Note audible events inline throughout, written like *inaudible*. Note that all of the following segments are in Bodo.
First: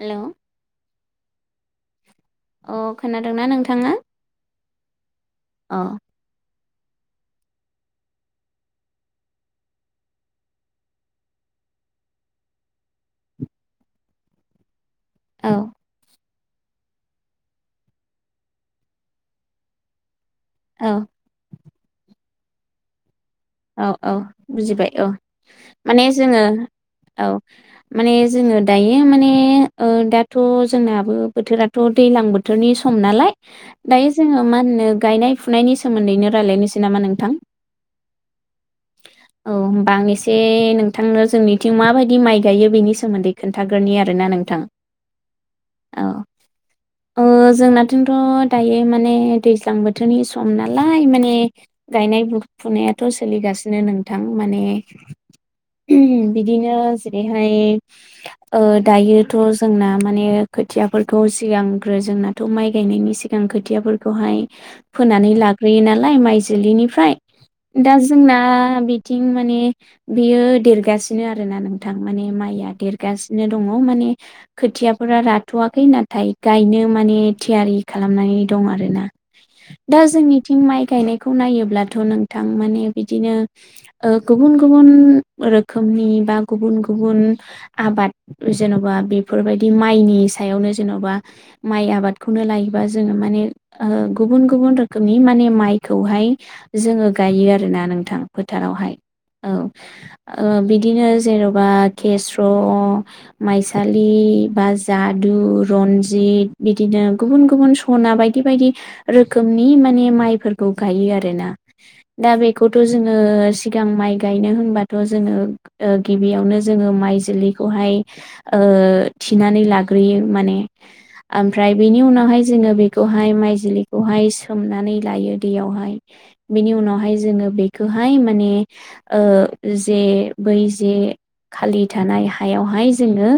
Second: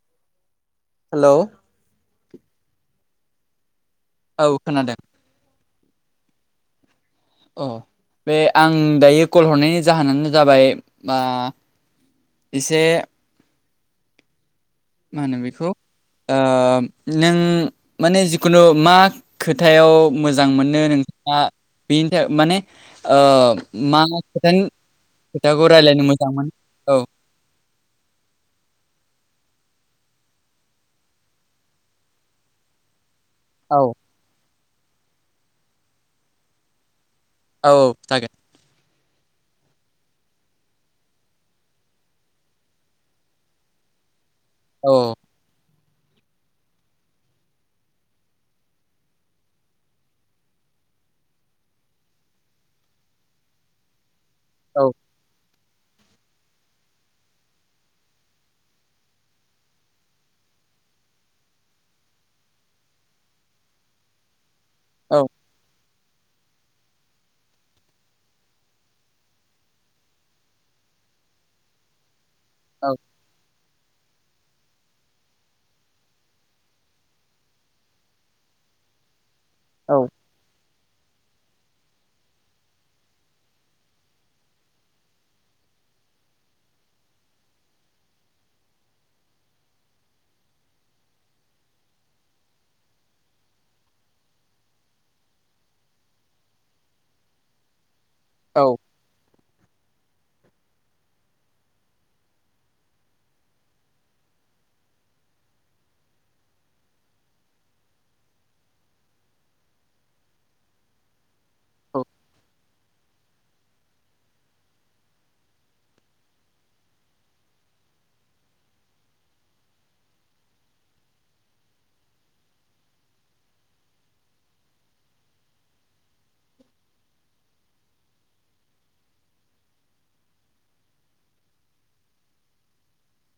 हेल' हेलौ अ खोनादोंना नोंथांङा? औ खोनादों अ अ बे आं दायो कल हरनायनि जाहोनानो जाबाय मा इसे मा होनो औ बेखौ ओ नों माने जिखुनु मा खोथायाव मोजां मोनो औ नोंथाङा बेनि थाखाय माने औ मा औ खोथानि बुजिबाय औ खोथाखौ माने रायज्लायनो जोङो मोजांमोन औ माने जोङो दायो माने दाथ' जोंनाबो बोथोरा थ' दैज्लां बोथोरनि सम नालाय, औ दायो जोङो मा होनो गायनाय फुनायनि सोमोन्दैनो रायज्लायनोसै नामा नोंथां! औ जागोन। *inaudible* औ होमब आं एसे नोंथांनो जोंनिथिं माबायदि माइ गायो बेनि सोमोन्दै खोन्थाग्रोनि आरोना नोंथां। अ औ ओ जोंनाथिंथ' दायो माने दैज्लां बोथोरनि सम नालाय माने गायनाय फुनायाथ' सोलिगासिनो नोंथां माने औ *unintelligible* बिदिनो जेरैहाय दायोथ' जोंना माने खोथियाफोरखौ सिगांग्रो जोंना दाथ' माइ गायनायनि सिगां खोथियाफोरखौहाय औ फोनानै लाग्रोयो नालाय माइ जिलिनिफ्राय। दा जोंना बिथिं माने बियो देरगासिनो आरोना नोंथां माने माइ मया औ औ देरगासिनो दङ, माने खोथियाफोरा राथ'वाखै नाथाय गायनो माने थियारि खालामनानै दं आरोना। *inaudible* दा जोंनिथिं माइ गायनायखौ नायोब्लाथ' नोंथां माने बिदिनो गुबुन गुबुन रोखोमनि बा गुबुन गुबुन आबाद जेन'बा बेफोरबायदि माइनि सायावनो जेन'बा माइ आबादखौनो लायोबा जोङो माने ओ गुबुन गुबुन रोखोमनि माने माइखौहाय जोङो गा गायो आरोना नोंथां औ फोथारावहाय। औ, ओ बिदिनो जेन'बा केस्र' माइसालि बा जादु रन्जित बिदिनो गुबुन गुबुन सना बायदि बायदि रोखोमनि माने माइफोरखौ गायो आरोना। औ दा बेखौथ' जोङो सिगां माइ गायनो होनबाथ' जोङो गिबियावनो जोङो माइ जोलैखौहाय ओ थिनानै लाग्रोयो माने ओमफ्राय बेनि उनावहाय जोङो बेखौहाय माइज्लिखौहाय सोमनानै लायो दैयावहाय बिनि उनावहाय ओमफाय जोङो बेखौहाय माने ओ जे बै जे- खालि थानाय हायावहाय जोङो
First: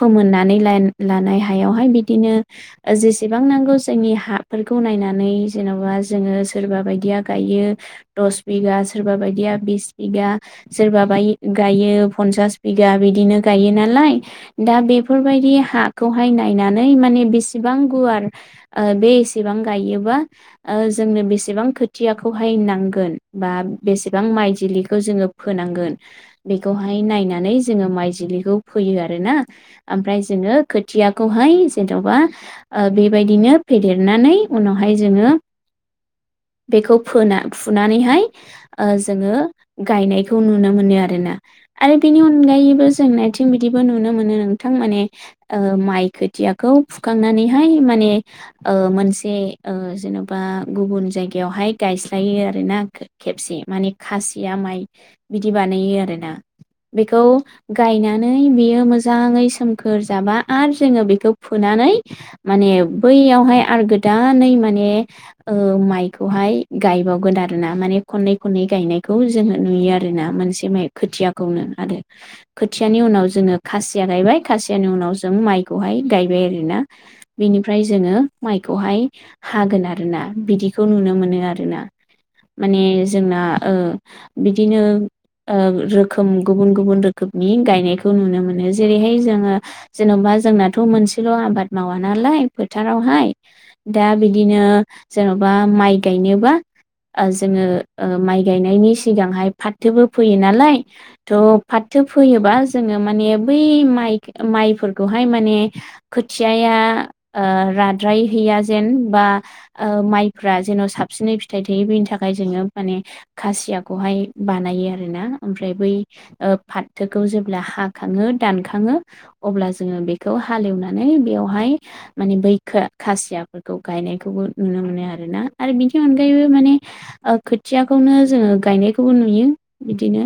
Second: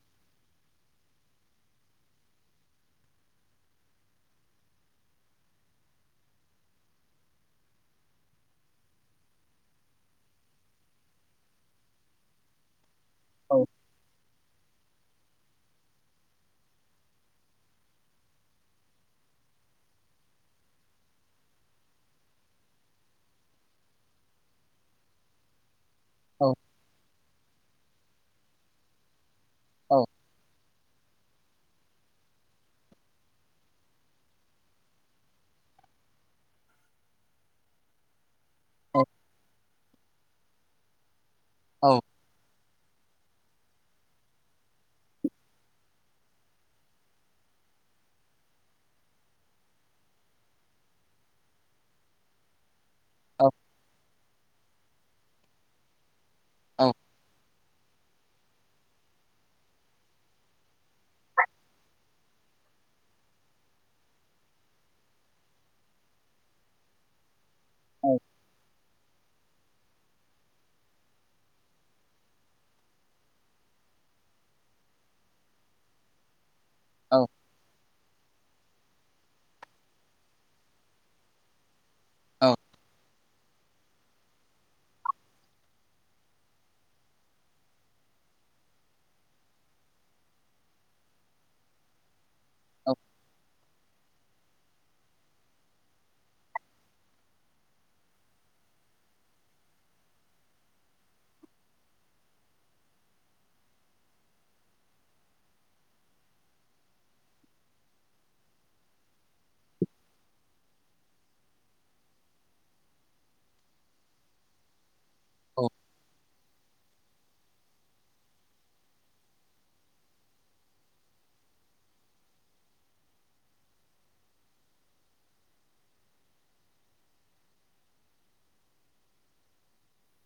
फोमोननानै ला लानाय हायावहाय बिदिनो जेसेबां नांगौ जोंनि हाफोरखौ नायनानै जेन'बा जोङो सोरबा बायदिया गायो। दस बिगा सोरबा बायदिया बिस बिगा सोरबाबा गायो फन्सास बिगा बिदिनो औ गायो नालाय। दा बेफोरबायदि हाखौहाय नायनानै माने बेसेबां गुवार ओ बे एसेबां गायोबा ओ जोंनो बेसेबां खोथियाखौहाय नां गोन बा बेसेबां माइजलिखौ जोङो फोनांगोन औ बेखौहाय नायनानै जोङो माइजिलिखौ फोयो आरो ना। औ ओमफ्राय जोङो खोथिया खौहाय जेन'बा ओ बेबायदिनो फेदेरनानै उनावहाय जोङो बेखौ फोना फुनानैहाय ओ जोङो गायनायखौ नुनो मोनो आरो ना। औ आरो बेनि अनगायैबो जोंनाथिं बिदिबो नुनो मोनो नोंथां माने ओ माइ खोथियाखौ फुखांनानैहाय माने ओ मोनसे ओ जेनेबा गुबुन जायगायावहाय गायस खायो आरोना खेबसे माने खासिया माइ बिदि बानायो आर ना। बेखौ गायना नानै बियो मोजाङै सोमखोर जाबा आरो जोङो बेखौ फुनानै माने बैयावहाय आरो गोदानै माने ओ माइखौहाय गायबावगोन आरोना माने खननै खननै गायनायखौ जोङो नुयो आरोना मोनसे माइ खोथियाखौनो आरो। खोथियानि उनाव जोङो खासिया गायबाय खासियानि उनाव जों माइ खौहाय गायबाय आरोना। बिनिफ्राय जोङो माइखौहाय हागोन आरोना। बिदिखौ नुनो मोनो आरोना। माने जोंना ओ बिदिनो ओ रोखोम गुबुन गुबुन रोखोमनि गायनायखौ नुनो मोनो। जेरैहाय जोङो जेन'बा जोंनाथ' मोनसेल' आबाद मावा नालाय फोथारावहाय। दा बिदिनो जेन'बा माइ गायनो बा ओ जोङो ओ माइ गायनायनि सिगांहाय फाथोबो फोयो नालाय थ' फाथो फोयोबा जोङो माने बै माइ माइफोरखौहाय माने खोथियाया ओ राद्रायहैया जेन बा ओ माइफ्रा जेन' साबसिनै फिथाइ थायो बेनि थाखाय जोङो माने खासियाखौहाय बानायो आरोना, ओमफ्राय बै फाथोखौ जेब्ला हाखाङो दानखाङो अब्ला जोङो बेखौ हालेवनानै बेवहाय माने बैखो खासियाफोरखौ गायनायखौबो नुनो मोनो आरोना, आरो बिनि बिनि अनगायैबो माने ओ खोथियाखौनो जोङो गायनायखौबो नुयो बिदिनो।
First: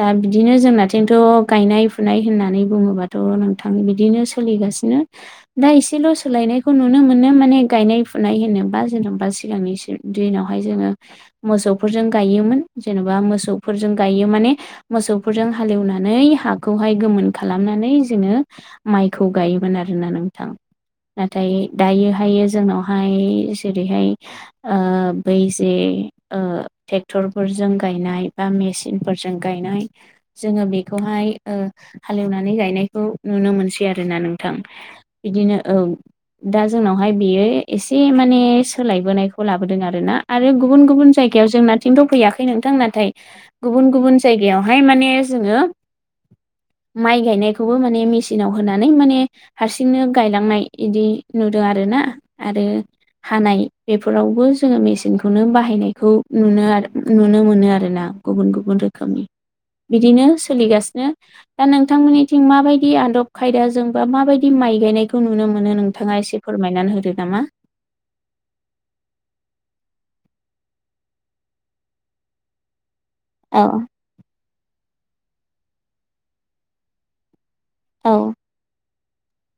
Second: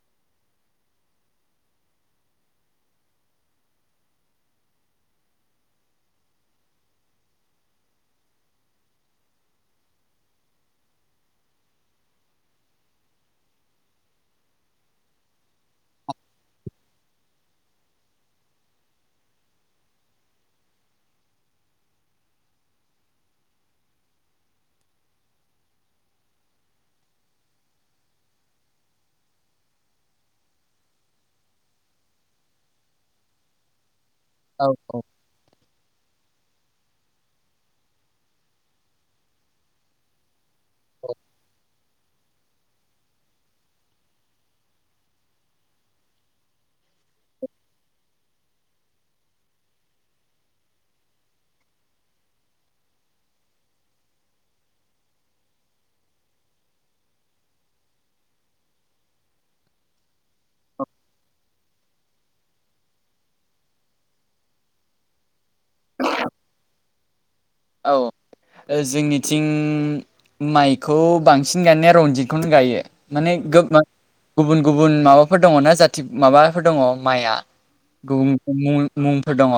दा बिदिनो जोंनाथिंथ' गायनाय फुनाय होननानै बुङोबाथ' नोंथां बिदिनो सोलिगासिनो। दा एसेल' सोलायनायखौ नुनो मोनो माने गायनाय फुनाय होनोबा जेनेबा सिगांनि स दिनावहाय जोङो मोसौफोरजों गायोमोन जेनेबा मोसौफोरजों गायो माने मोसौफोरजों हालेवनानै हाखौहाय गोमोन खालामनानै जोङो माइखौ गायोमोन आरोना नोंथां। नाथाय दायोहाय जोंनावहाय जेरैहाय ओ बै जे ओ ट्रेक्टरफोरजों गायनाय बा मेसि सिन फोरजों गायनाय जोङो बेखौहाय ओ हालेवनानै गायनायखौ नुनो मोनसै आरो ना नोंथां। औ औ। बिदिनो ओं। दा जोंनावहाय बेयो एसे माने सोलायबोनायखौ खौ लाबोदों आरो ना, आरो गुबुन गुबुन जायगायाव जोंनाथिंथ' फैयाखै नोंथां नाथाय गुबुन गुबुन जायगायावहाय माने जोङो माइ गायनायखौबो माने मेसिनाव होनानै माने हारसिंनो गायलांनाय इदि नुदों आरो ना आरो हानाय बे फोरावबो जोङो मेसिनखौनो बाहायनायखौ नुनो आरो नुनो मोनो आरोना गुबुन गुबुन रोखोम खोमनि बिदिनो सोलिगासिनो। दा नोंथांमोननिथिं माबायदि आदब खायदाजों बा माबायदि माइ गायनायखौ नुनो मोनो नोंथाङा एसे फोरमायनानै होदो नामा। औ। ओ जोंनिथिं माइखौ बांसिन गायनाया रनजितखौनो गायो। माने औ गुबुन गुबुन माबाफोर दङना जाथि माबाफोर दङ माइआ। गुबुन औ गुबुन मुंफोर दङ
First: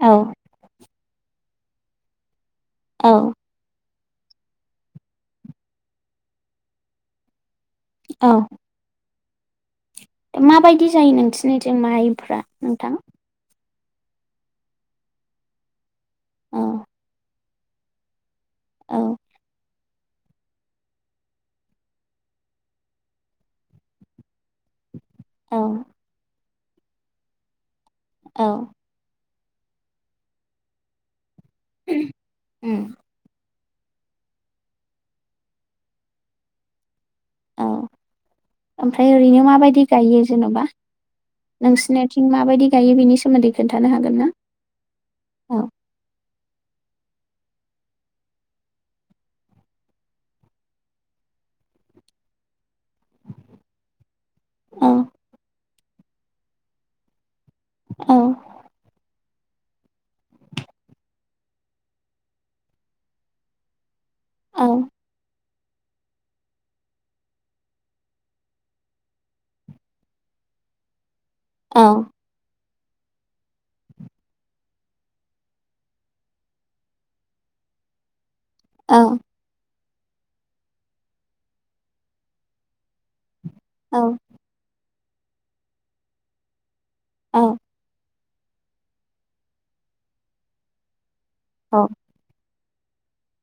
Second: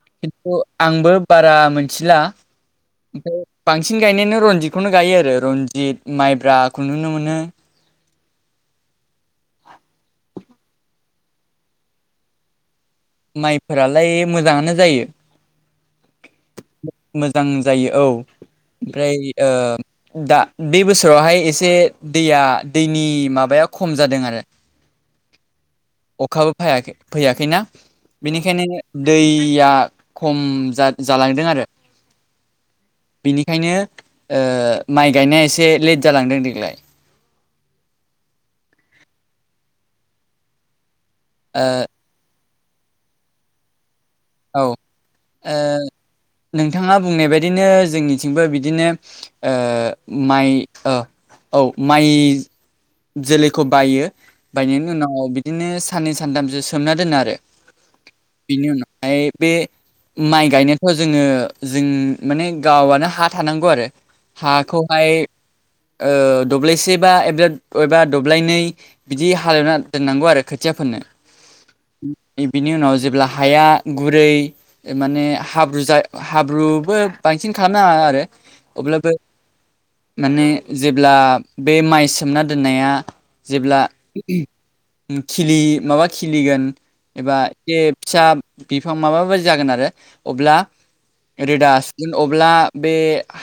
औ खिन्थु आंबो बारा मोन थिला औ ओमफ्राय बांसिन गायनायानो रनजितखौनो गायो आरो रनजित माइब्राखौ नुनो मोनो औ दा माबायदि जायो नोंसिनिथिं जायो माइफ्रा नोंथां माइफोरालाय मोजाङानो जायो औ मोजां जायो औ औ ओमफ्राय ओ दा बे बोसोरावहाय एसे दैया दैनि माबाया खम जादों आरो औ खाबो फायाखै फैयाखैना औ बिनिखायनो दैया खम जालांदों आरो उम बिनिखायनो माइ गायनाया एसे लेट जालांदों देग्लाय औ ओमफ्राय ओरैनो माबायदि गायो जेन'बा ओ नोंसिनि माबायदि गायो बिनि सोमोन्दै खोन्थानो हागोन ना औ ओ औ नोंथाङा बुंनाय बदिनो जोंनिथिंबो बिदिनो माइ औ माइ जोलैखौ बायो औ बायनायनि उनाव बिदिनो साननै सानथामसो सोमना दोनो आरो औ बिनि उनावहाय बे माइ गायनायाथ' जोङो जों माने गावनो हा थानांगौ आरो औ हाखौहाय दब्लायसे बा बबेबा दब्लायनै बिदि हालेवना दोननांगौ आरो खोथिया फोरनो औ बिनि उनाव जेब्ला हाया गुरै माने हाब्रु जा हाब्रुबो बांसिन खालामनो हाङा आरो अब्लाबो औ माने जेब्ला बे माइ सोमना दोननाया जेब्ला औ खिलि माबा खिलिगोन एबा औ एसे फिसा बिफां माबा बायदि जागोन आरो अब्ला औ रोदासि अब्ला बे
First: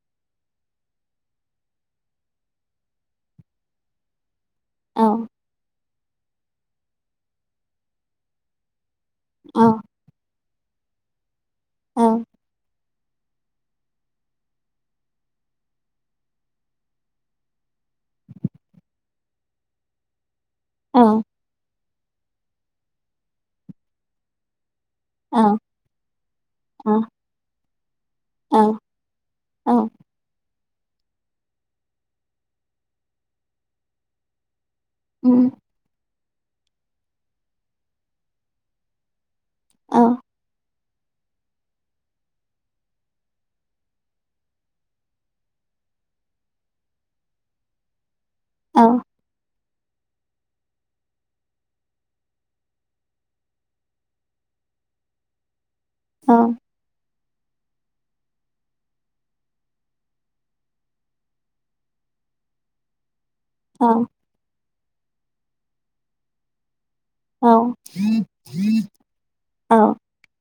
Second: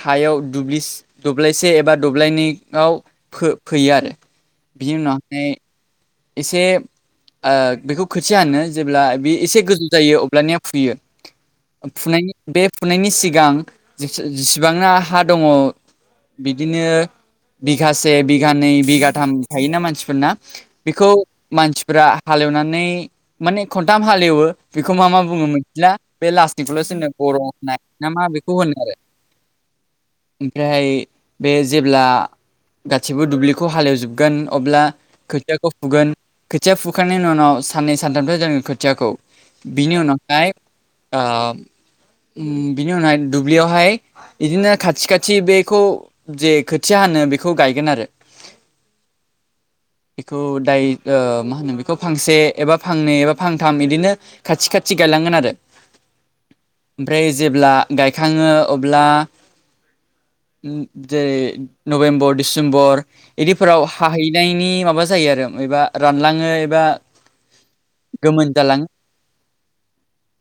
हायाव दुब्लि दब्लायसे एबा दब्लायनियाव फो-फोयो आरो बिनि उनावहाय एसे बेखौ खोथिया हानो जेब्ला बे एसे औ गोजौ जायो अब्लानिया फुयो औ फुनायनि बे फुनायनि सिगां जिसिबांना हा दङ बिदिनो बिगासे बिघानै बिगाथाम थायोना मानसिफोरना बेखौ मानसिफ्रा हालेवनानै माने खनथाम हालेवो बेखौ मा मा बुङो मिला बे औ लास्टनिफ्रल'सोनो ग' होननाय ना मा बेखौ होनो औ आरो औ ओमफ्राय बे जेब्ला गासिबो दुब्लिखौ हालेवजोबगोन अब्ला उम खोथियाखौ फुगोन खोथिया फुखांनायनि उनाव साननै सानथामथ' जोङो खोथियाखौ बिनि औ उनावहाय बिनि उनावहाय दुब्लियावहाय बिदिनो खाथि खाथि बेखौ जे खोथिया होनो बेखौ गायगोन आरो औ बेखौ दाय मा होनो बेखौ फांसे एबा फांनै एबा फांथाम बिदिनो खाथि खाथि गायलांगोन आरो अ ओमफ्राय जेब्ला गायखाङो अब्ला जेरै नभेम्बर डिसेम्बर इदिफोराव औ हाहैनायनि माबा जायो आरो मायबा रानलाङो एबा औ गोमोन जालाङ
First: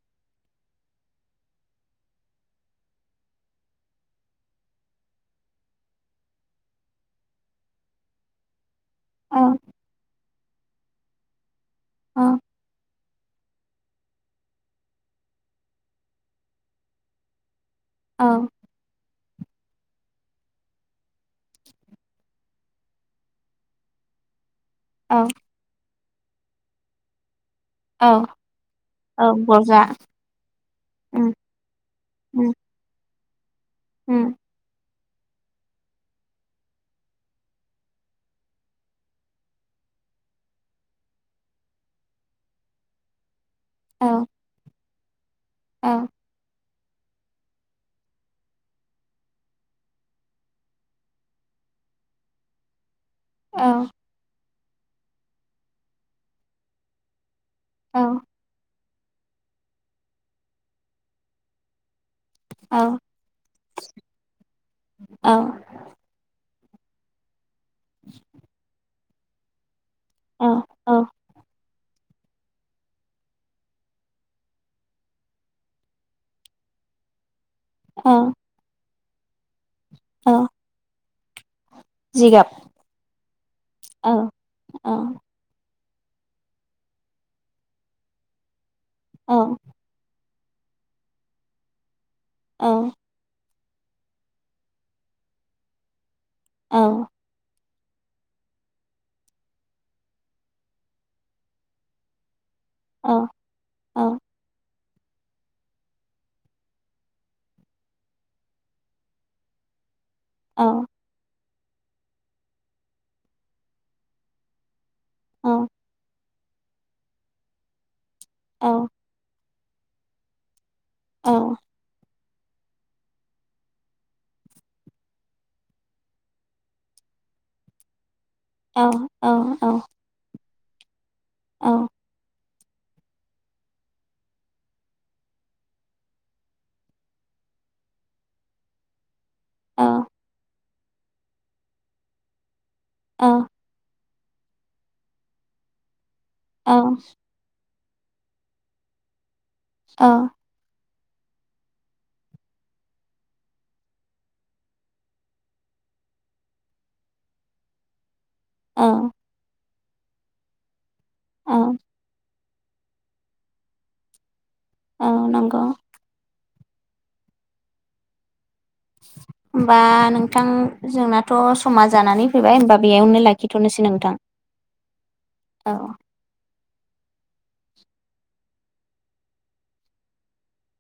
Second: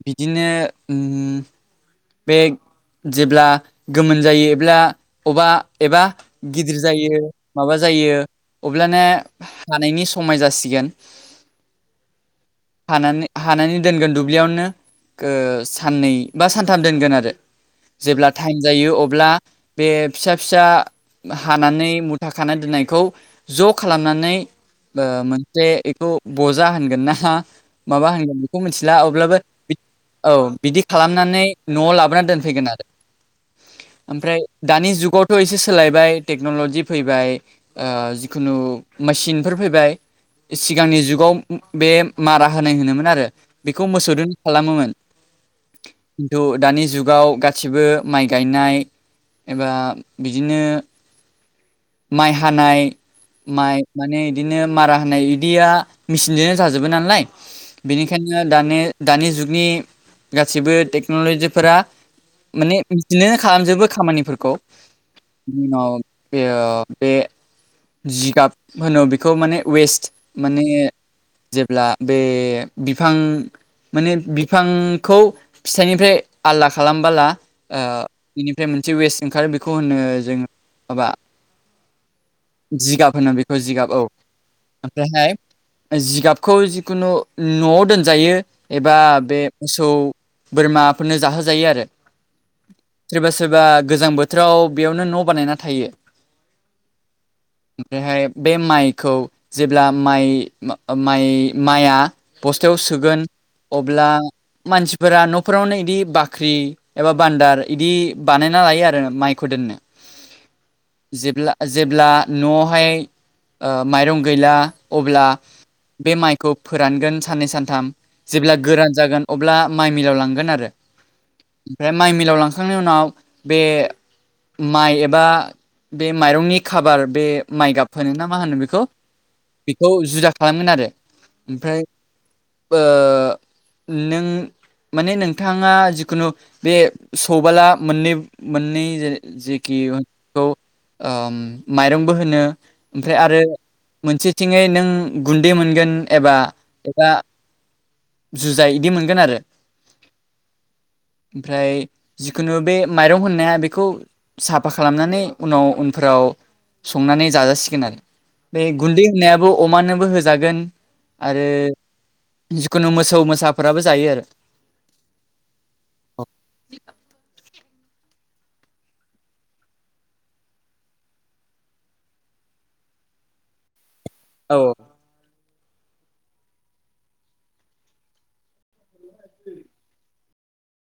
बिदिनो उम बे जेब्ला गोमोन जायो एब्ला अबा एबा गिदिर जायो माबा जायो अब्लाना औ हानायनि समाय जासिगोन। अ। हाना हानानै दोनगोन दुब्लियावनो गो साननै बा सान थाम दोनगोन आरो जेब्ला टाइम जायो अब्ला बे फिसा फिसा हानानै मुथा खाना दोननायखौ ज' खालामनानै ओ औ औ मोनसे बेखौ बजा होनगोन ना माबा औ होनगोन बेखौ मिथिला औ अब्लाबो बिद बजा औ बिदि उम खालामनानै न'आव लाबोना उम दोनफैगोन। उम आमफ्राय दानि जुगाव थ एसे सोलायबाय टेक्न'लजि फैबाय ओ जिखुनु मेसिनफोर फैबाय। सिगांनि जुगाव बे मारा होनाय होनोमोन आरो बेखौ मोसौदोन खालामोमोन। अ। खिन्थु दानि जुगाव गासिबो माइ गायनाय एबा बिदिनो माइ हानाय औ माइ औ माने बिदिनो मारा होनाय बिदिया मेचिनजोंनो जाजोबो नालाय औ बेनिखायनो ओ दानि दानि जुगनि गासिबो टेक्न'लजिफोरा माने औ बिदिनो खालामजोबो खामानिफोरखौ अ बेव बे जिगाब होनो बेखौ माने वेस्ट माने औ औ जेब्ला बे बिफां माने बिफांखौ फिथाइनिफ्राय आलदा खालामबोला ओ औ इनिफ्राय मोनसे वेस्ट ओंखारो बेखौ होनो जोङो औ माबा जिगाब। जिगाब होनो बेखौ जिगाब औ औ ओमफ्रायहाय जिगाबखौ जिखुनु न‌'आव दोनजायो एबा बे औ मोसौ बोरमाफोरनो जाहो जायो आरो। औ। सोरबा सोरबा गोजां बोथोराव बेयावनो न' बानायना थायो। औ। ओमफ्रायहाय बे माइखौ जेब्ला माइ म माइ माइआ बस्थायाव सोगोन औ औ अब्ला मानसिफोरा न'फोरावनो इदि बाख्रि एबा बान्दार इदि बानायना लायो आरो माइखौ दोननो। अ। जेब्ला जेब्ला न'आवहाय ओ माइरं गैला अब्ला औ बे माइखौ फोरानगोन साननै सानथाम जेब्ला औ गोरान जागोन अब्ला माइ मिलाव लांगोन आरो औ ओमफाय माइ मिलाव लां हाखांनायनि उनाव बे माइ एबा बे माइरंनि खाबार बे माइ गाब होनो ना मा होनो औ बेखौ औ बेखौ जुदा खालामगोन आरो ओमफ्राय ओ नों माने नोंथाङा जिखुनु बे सौबोला मोननै मोननै जेखि *unintelligible* ओम‌ माइरंबो होनो ओमफ्राय आरो मोनसेथिङै नों गुन्दै मोनगोन एबा एबा जुजाइ इदि मोनगोन आरो। अ। *inaudible* ओमफ्राय जिखुनु बे माइरं होननाया बेखौ साफा खालामनानै उनाव फोराव संनानै जाजासिगोन आरो बे औ गुन्दै होननायाबो अमानोबो होजागोन आरो औ जिखुनु मोसौ मोसाफोराबो जायो आरो। औ नोंगौ *inaudible* होमबा नोंथां जोंनाथ' समा जानानै फैबाय होनबा बेयावनो लाखिथ'नोसै नोंथां औ औ *unintelligible*